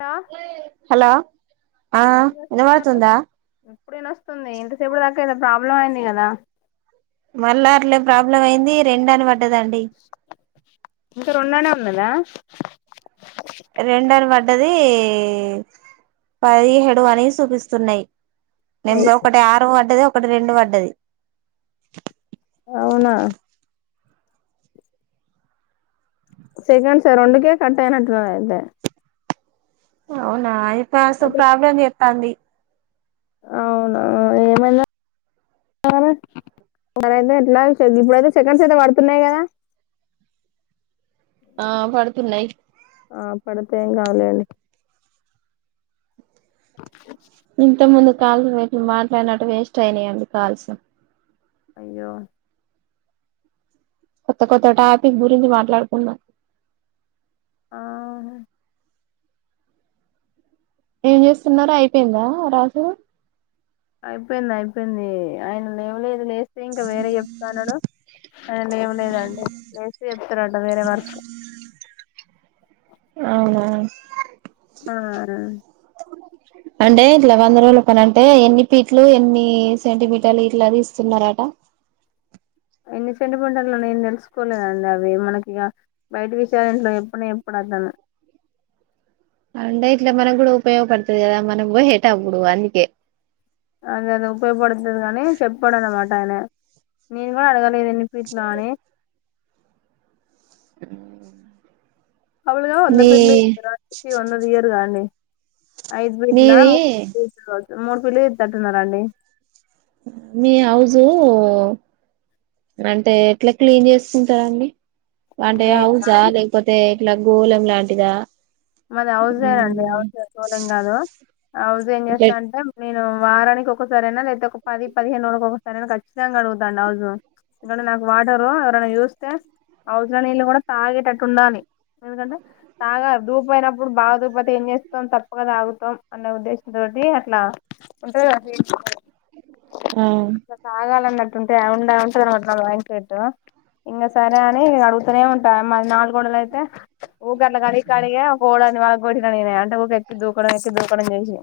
Hello hello ఆ ఇనబడుతుందా? ఇప్పుడినోస్తుంది, ఇంతసేపటి దాకా ఏదో ప్రాబ్లం అయింది గదా. మళ్ళ అట్లే ప్రాబ్లం అయింది, రెండనిపట్ ఇంక రూమ్లోనే వున్నదా? రెంటర్మ డ్డది పదిహేడు అని చూపిస్తున్నయ్. నేమ్లే ఒకటి ఆరు పడ్డది ఒక్ క్కటి రెండు పడ్డది. అవునా శశాంత్ సార్ రెండుకే కట్ అయినట్టున్నడు అయితే. అవునా, అయితాసు అయితే ప్రాబ్లమ్ చెత్త్ తాంది అవునా, ఏమైంద [inaudible] ఎట్లమరి మరైతే ఎట్లా ఇప్పుడైతే చికెన్స్ అయితే పడుతున్నాయి గదా. ఆ పడుతున్నయి పడితే కాదులేండి ఇంత ముందుక్ కాళ్ళు పెట్టి మాట్లాడినట్టు వేస్ట్ అయినయండి కాల్స్. అయ్యో కొత్త కొత్త టాపిక్ గురించి మాట్లాడుకుందాం ఆహ్ ఏం చేస్తున్నరు, అయిపోయిందా రాసుడు? అయిపోయిందయిపోయింది, ఆయన లేవలేదు లేస్ తె ఇంకా వేరే చెప్తాన్నాడు, అండ్ ఏం లేదండి లేస్తే చెప్తరట వేరే వర్క్. అవునా ఆవునా అంటే ఇట్ల వంద రోజుల పనంటే ఎన్ని పీట్లు, ఎన్ని సెంటీమీటర్లు ఇట్ల దీస్తున్నరట? ఎన్ని సెంటీమీటర్లనేం తెలుసుకోలేదండి అవి, మనకిగ బయటి విషయాలు ఇంట్ల చెప్పనే చెప్పడటన్న. అంటే ఇట్ల మనగ్గుడా ఉపయోగపడుతది కదా మనం పోయేటప్పుడు అందుకే. అసలు ఉపయోగపడుతది గనీ చెప్పడన్నమాట. టానా, నేన్ గుడా అడగన్ ఇదెన్ని ఫీట్లా అని. ఉమ్ అళగా ఉన్న పేర్లే ఎప్తారాండి ఉన్నది ఇయ్యరు కానీ ఐదు బెడ్ల మీది మూడు మూడు పిల్లు ఎత్తట్టున్నారాండి మీ హౌజు అంటే ఎట్లా క్లీన్ చేసుకుంటారండి అంటే హౌజా లేకపోతే ఇలా గోలం లాంటిదా మది హౌజేనండి హౌజ సోలం కాదు హౌజ్ ఏం చేస్తా అంటే నేను వారానికి ఒకసారి అయినా లేతే ఒక పది పదిహేనురోళ్ళకి ఒకసారి అయినా ఖచ్చితంగా కడుగుతా అండి హౌజు ఎందుకంటే నాకు వాటరు ఎవరైనా చూస్తే హౌజు లో నీళ్ళు కూడా తాగేటట్టు ఉండాలి ఎందుకంటే తాగ దూపోయినప్పుడు బాలేక పోతే ఏం చేస్తాం తప్పుగా తాగుతాం అన్న ఉద్దేశంతోటి అట్లా ఉంటది కదా ఆ అట్లా తాగాలన్నట్ అంటే ఆ ఉండాలంటే బ్యాంకెట్టు ఇంకా సరే అని కడుగుతూనే ఉంటా మాది నాలుగొడలైతే ఊర్కే అట్ల కడిగి కడిగ కోడన్ని వళ్ళకొట్టిన నేనే అంటే ఒక ఎక్కి దూకడం ఎక్కి దూకడం చేసి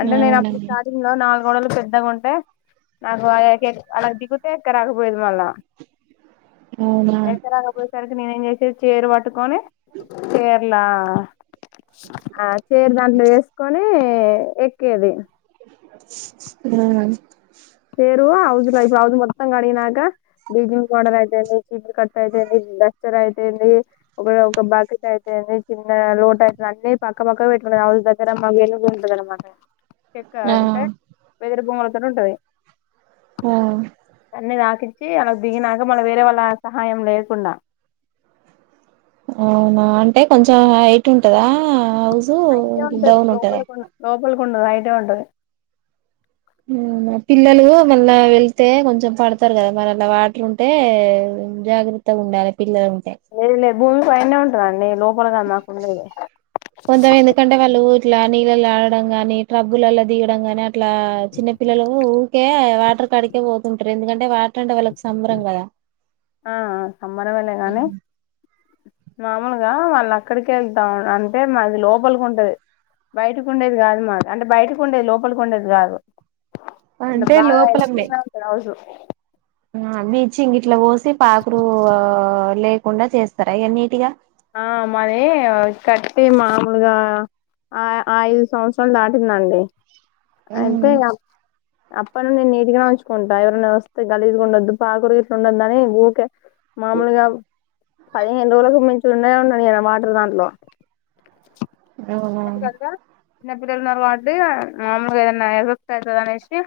అంటే నేను అప్పుడు అవునండి స్టార్టింగ్ లో నా కోడలు పెద్దగా ఉంటే నాకు అలా దికుతే ఎక్కరాకపోయేది గల్లా అవునా ఎక్క రాకపోయేసరికి నేను ఏం చేసేది చేరు పట్టుకొని చేర్లా ఆ చేర్ దాంట్లో వేసుకొని ఏ ఎక్కేది ఉమ్ పేరు హౌస్ లో హౌస్ మొత్తం కడిగినాక బ్లీజింగ్ పౌడర్ అయితేంది చీపురు కట్ట అయితేంది డస్టర్ అయితేంది ఒక ఒక బకెట్ అయితేంది చిన్న లోట అయితుంది అన్నీ పక్క పక్క పెట్టుకుంది హౌస్ దగ్గర మా వెలుగు ఉంటది కదా మాకి చెక్క ఆ అంటే వెదురు భూములు అని ఉంటది ఆ అనేదకిడికి వాళ్ళకు దిగినాక మళ్ళ వేరే వాళ్ళ సహాయం లేకుండా అవునా అంటే కొంచెం హయిట్ ఉంటదా హౌజు డౌన్ ఉంటదా కుండ బయటే ఉంటది ఉమ్ పిల్లలు మళ్ళా వెళ్తే కొంచెం పడతారు కదా మరి అలా వాటర్ ఉంటే జాగ్రత్తగా ఉండాలి పిల్లలు ఉంటే లేదు లేదు భూమి పైన్నే ఉంటదండి లో మాకుండేది క్లానిగలు లాగడం కాని తబ్బుల్లలో దిగడం గాని ఇట్లా చిన్నపిల్లలు కే వాటర్ కడికే పోతుంటారు ఎందుకంటే వాటర్ అంటే వాళ్ళకి సంబరం కదా ఆ సంబరమే లే గానీ మాముూలుగా వాళ్ళు అక్కడికి వెళ్తాం అంటే మాది లోపలికి ఉంటేది బయటకు ఉండేది కాదు మాది అంటే బయటకు ఉండేది లోపలికి ఉండేది కాదు ఎట్ల అంటే బాగా లోపలనే ఇస్తున్నా ఉ రావుజు చెంగ ఇట్ల పోసి పాక్రూ లేకుండా చేస్తారు అ నీటిగా ఆ మరి కట్టి మామూలుగా ఆ ఐదు సంవత్సరాలు దాటిందండి అంతేగా పను నేను నేతిగా ఉంచుకుంటాను ఎవరైనా వస్తే గలీదుగా ఉండొద్దు పాకురు ఇట్లా ఉండొదుని ఊకే మామూలుగా పదిహేను రోజులుగా ఉండనే ఉందనియ్యారు మాటర్ దాట్లో ఆ చిన్నపిిల్లలు ఉన్నారు వాట్టి మామూలుగా ఏదనా ఎఫెక్ట్ అవుతుంది అనేసి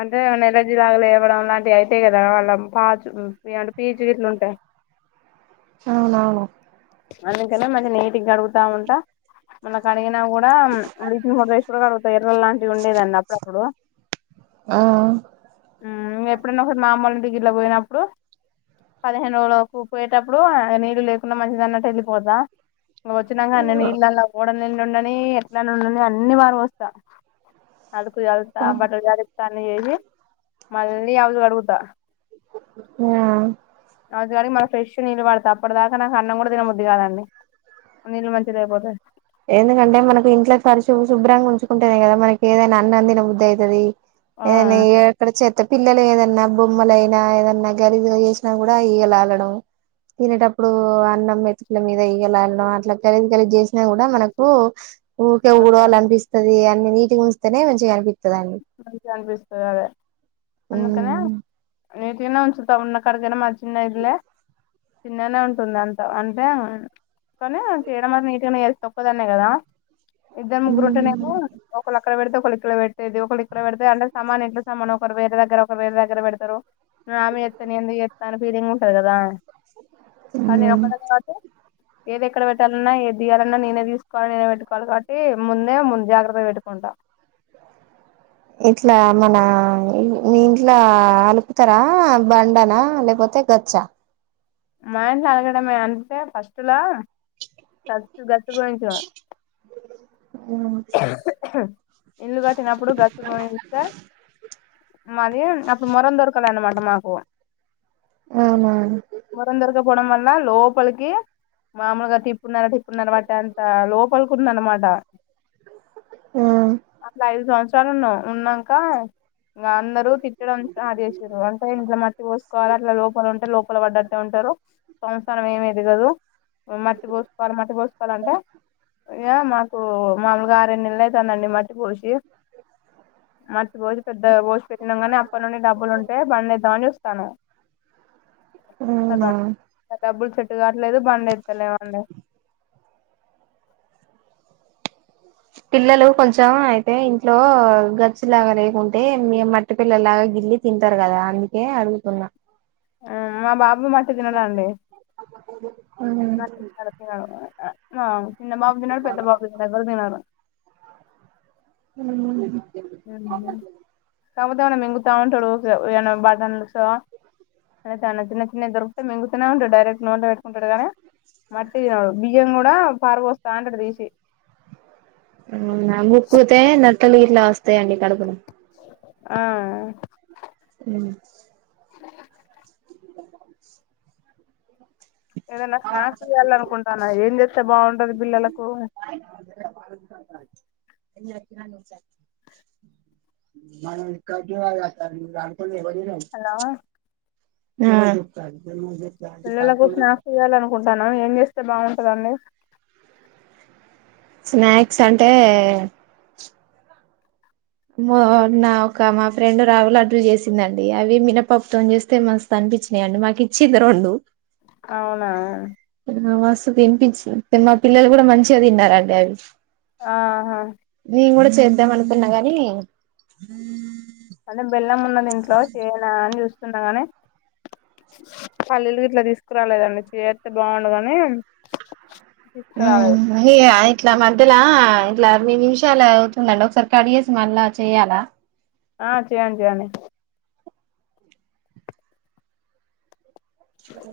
అంటే ఏమ ఎలర్జీ లాగలే ఇవ్వడం లాంటివి అయితాయి కదా వాళ్ళ పాచుంట పీచ గీట్లు ఉంటాయి అవునవును అందుంకనే మన ఆడుగుతా ఉంటా మన కూడా ఇ మూడు రసు కూడా కడుగుత ఎర్ర లాంటివి ఉండేదండి అప్పుడు అప్పుడు ఆ ఎప్పుడైనా ఒకసారి మామూలు డిగిలో పోయినప్పుడు పదిహేను రోజు పోయేటప్పుడు నీళ్ళు లేకుండా మంచిద అన్నట్టు వెళ్ళిపోతాం వచ్చినక అన్నీ నీళ్లాల్ల ఎండ ఉండని ఎట్లా ఉండని అన్ని వారు పోస్తా అలుకు చల్లుత బటలు జాడిస్తా అన్ని చేసి మళ్ళీ హౌస్ కడుగుత ఆమ్ హౌజు కడిగి మళ్ళీ ఫ్రెష్ నీళ్ళు పడతా అప్పటి దాకా నాకు అన్నం కూడా తినబుద్ది కాదండి నీళ్ళు మంచిగా అయిపోతే ఎందుకంటే మనకి ఇంట్లో పరిశు శుభ్రంగా ఉంచుకుంటేనే కదా మనకి ఏదైనా అన్నాం తిన బుద్ధి అవుతాది ఆ ఏంది ఏక్కడ చెత్త పిల్లలు ఏదన్నా బొమ్మలైనా ఏదన్నా గలీజు గా చేసినా కూడా ఈగలాలడం తినేటప్పుడు అన్నం మెతుకుల మీద ఈగలాలడం అట్లా గలిజు గలీజు చేసి కూడా మనకు ఊరికే ఆ ఊడవాల అనిపిస్తది అది అన్ని నీటిగా ఉంచితేనే మంచిగా అనిపిస్తాది మంచిగా అనిపిస్తది అదే అందుకనే ఉమ్ నీటికినా ఉంచుతా అక్కడికైనా మ చిన్న ఇల్లే నీటిగానే ఉంటుంది అంట అంటే కానీ చేయడం మరి నీట్గానే చేస్తా ఒక్కదాన్నే కదా [unintelligible] ఇద్దరు ముగ్గురు ఉంటేనేమో ఒక అక్కడ పెడితే ఒకలు ఇక్కడ పెట్టేది ఒకడ పెడితే అంటే సమాన ఇట్లో సమాన్న ఒక వే దగ్గర ఒకరు వేర దగ్గర పెడతారు ఆమె ఎస్తాను ఎందుకు చెస్తా అని ఫీలింగ్ ఉంటది కదా కానీ ఉమ్ ఒకటి తరువాత ఏదేక్కడ పెట్టాలన్నా ఏదియాలన్నా నేనే తీసుకోవాలి. నేనే పెట్టుకోవాలి కాబట్టి ముందే ముందు జాగ్రత్త పెట్టుకుంటా. ఇట్లా మన మీ ఇంట్లో అలుపుతారా, బండనా లేపోతే గచ్చ. మా ఇంట్ల అలకడమే అంతే ఫస్ట్ లా గచ్చు గచ్చు పోయించినం అ [unintelligible] హ [unintelligible] ఇల్లు గట్టినప్పుడు గచ్చు పోయిస్తే మాది అప్పుడు మొరొందొరకలే అనమాట మాకు ఔనా మొరం దొరకపోవడం లోపలికి మాములు గా తిప్ కున్న తిప్కున్నా తర్వాతా టంత లోప్ కోలుకుందన్న మాట అట్ల ఐదు సంవత్సరాల్ [unintelligible] ఉన్నం ఉన్నంకా ఇంగా అందరూ తిట్టడం స్టార్ట్ చేసిర్రు. అంటే ఇంట్లో మట్టి పోసుకోవాల అట్లా లోపల ఉంటే లోపల పడటె ఉంటారు. మనం ఏమేది కదు మట్టి పోసుకోవా, లి మట్టి పోసుకోవాలంటే ఇగా మాకు మామ్లుగా ఆర్ ఎడ్ నిల్ అవుతా అండి మట్టి పోసి మట్టి పోసి పెద్దగా పోసి పెట్టినం గానీ. అప్పటీ నుండి డబ్బులు ఉంటే బంద్దెమని చూస్తానం. అవునా కదా డబ్బులు సేట్ సేట్ కావట్లేదు బండేత్తలేమండి. పిల్లలు కొంచెం అయితే ఇంట్లో గర్చ్చిలాగా లేేకుంటే. మట్టి పిల్లలులాగా గిల్లి తింటారు కదా. అందుకే అడుగుతున్నా. ఆ మా బాబు మాట్ ట్టు తినడండి ఆ చిన్న బాబు దినాడు పెద్ద బాబు దినడు ఎవర్ దినరు మ్ కాకపోతే ఏమనా మింగుతా ఉంటాడు. ఏ బటన్లు స [unintelligible] అన్న చిన్న చిన్నవి దొరుకితే మింగుతూనే ఉంటాడు. డైరెక్ట్ నిన్లో పెట్టుకుంటాడు కానీ. మట్టి తినడు బియ్యం కూడా పారపోస్తా అంటాడు తీసి నువ్ నమ్ముకుతే నట్టలిగిట్ ట్లా వస్తాయండి. కడూపుల ఆ హ్మ్ ఏదైనా స్నాక్స్ చేయాలి అనుకుంటున్నా. ఏం చేస్ స్తే భావుం టాది. పిల్లలాకు మాన్ కంటే [unintelligible] కొన్ని వదిలాం హలో ఆ పిల్లలకు స్నాక్స్ చేయ్యాలనుకుంటన్నాను ఏం చేస్ తె బాగుంటదండి? స్నాక్స్ అంటే మో నా ఒక మా ఫ్రెండ్ రావ లడ్డుల్ చేసిందండి. అవి మినపప్పుతోని చేస్తే మస్తు అనిపించినాయండి. మాకిచ్చిండ రొండు అవునా మస్తు తినిపీచ్చు. మా పిల్లలు కూడా మంచిగా తిన్నారండి అవి. ఆహా చేద్దమనకున్నగాన్ ఇ మనం బెల్ రమ్మన్నాన్ ఇంట్లో చేయనా అని చూస్ తుండ కాని, పల్లీలు గిట్లా తీసుకురాలేదండి చేత్తే బాగుండదని తీసుకురాలేదు. ఇట్లా మధ్యలా ఇట్లా అర్ని నిమిషాలు అవుతుందండి ఒకసారి కడిగేసి మళ్ళా చెయాలా? ఆ చేయండి చేయండి సరే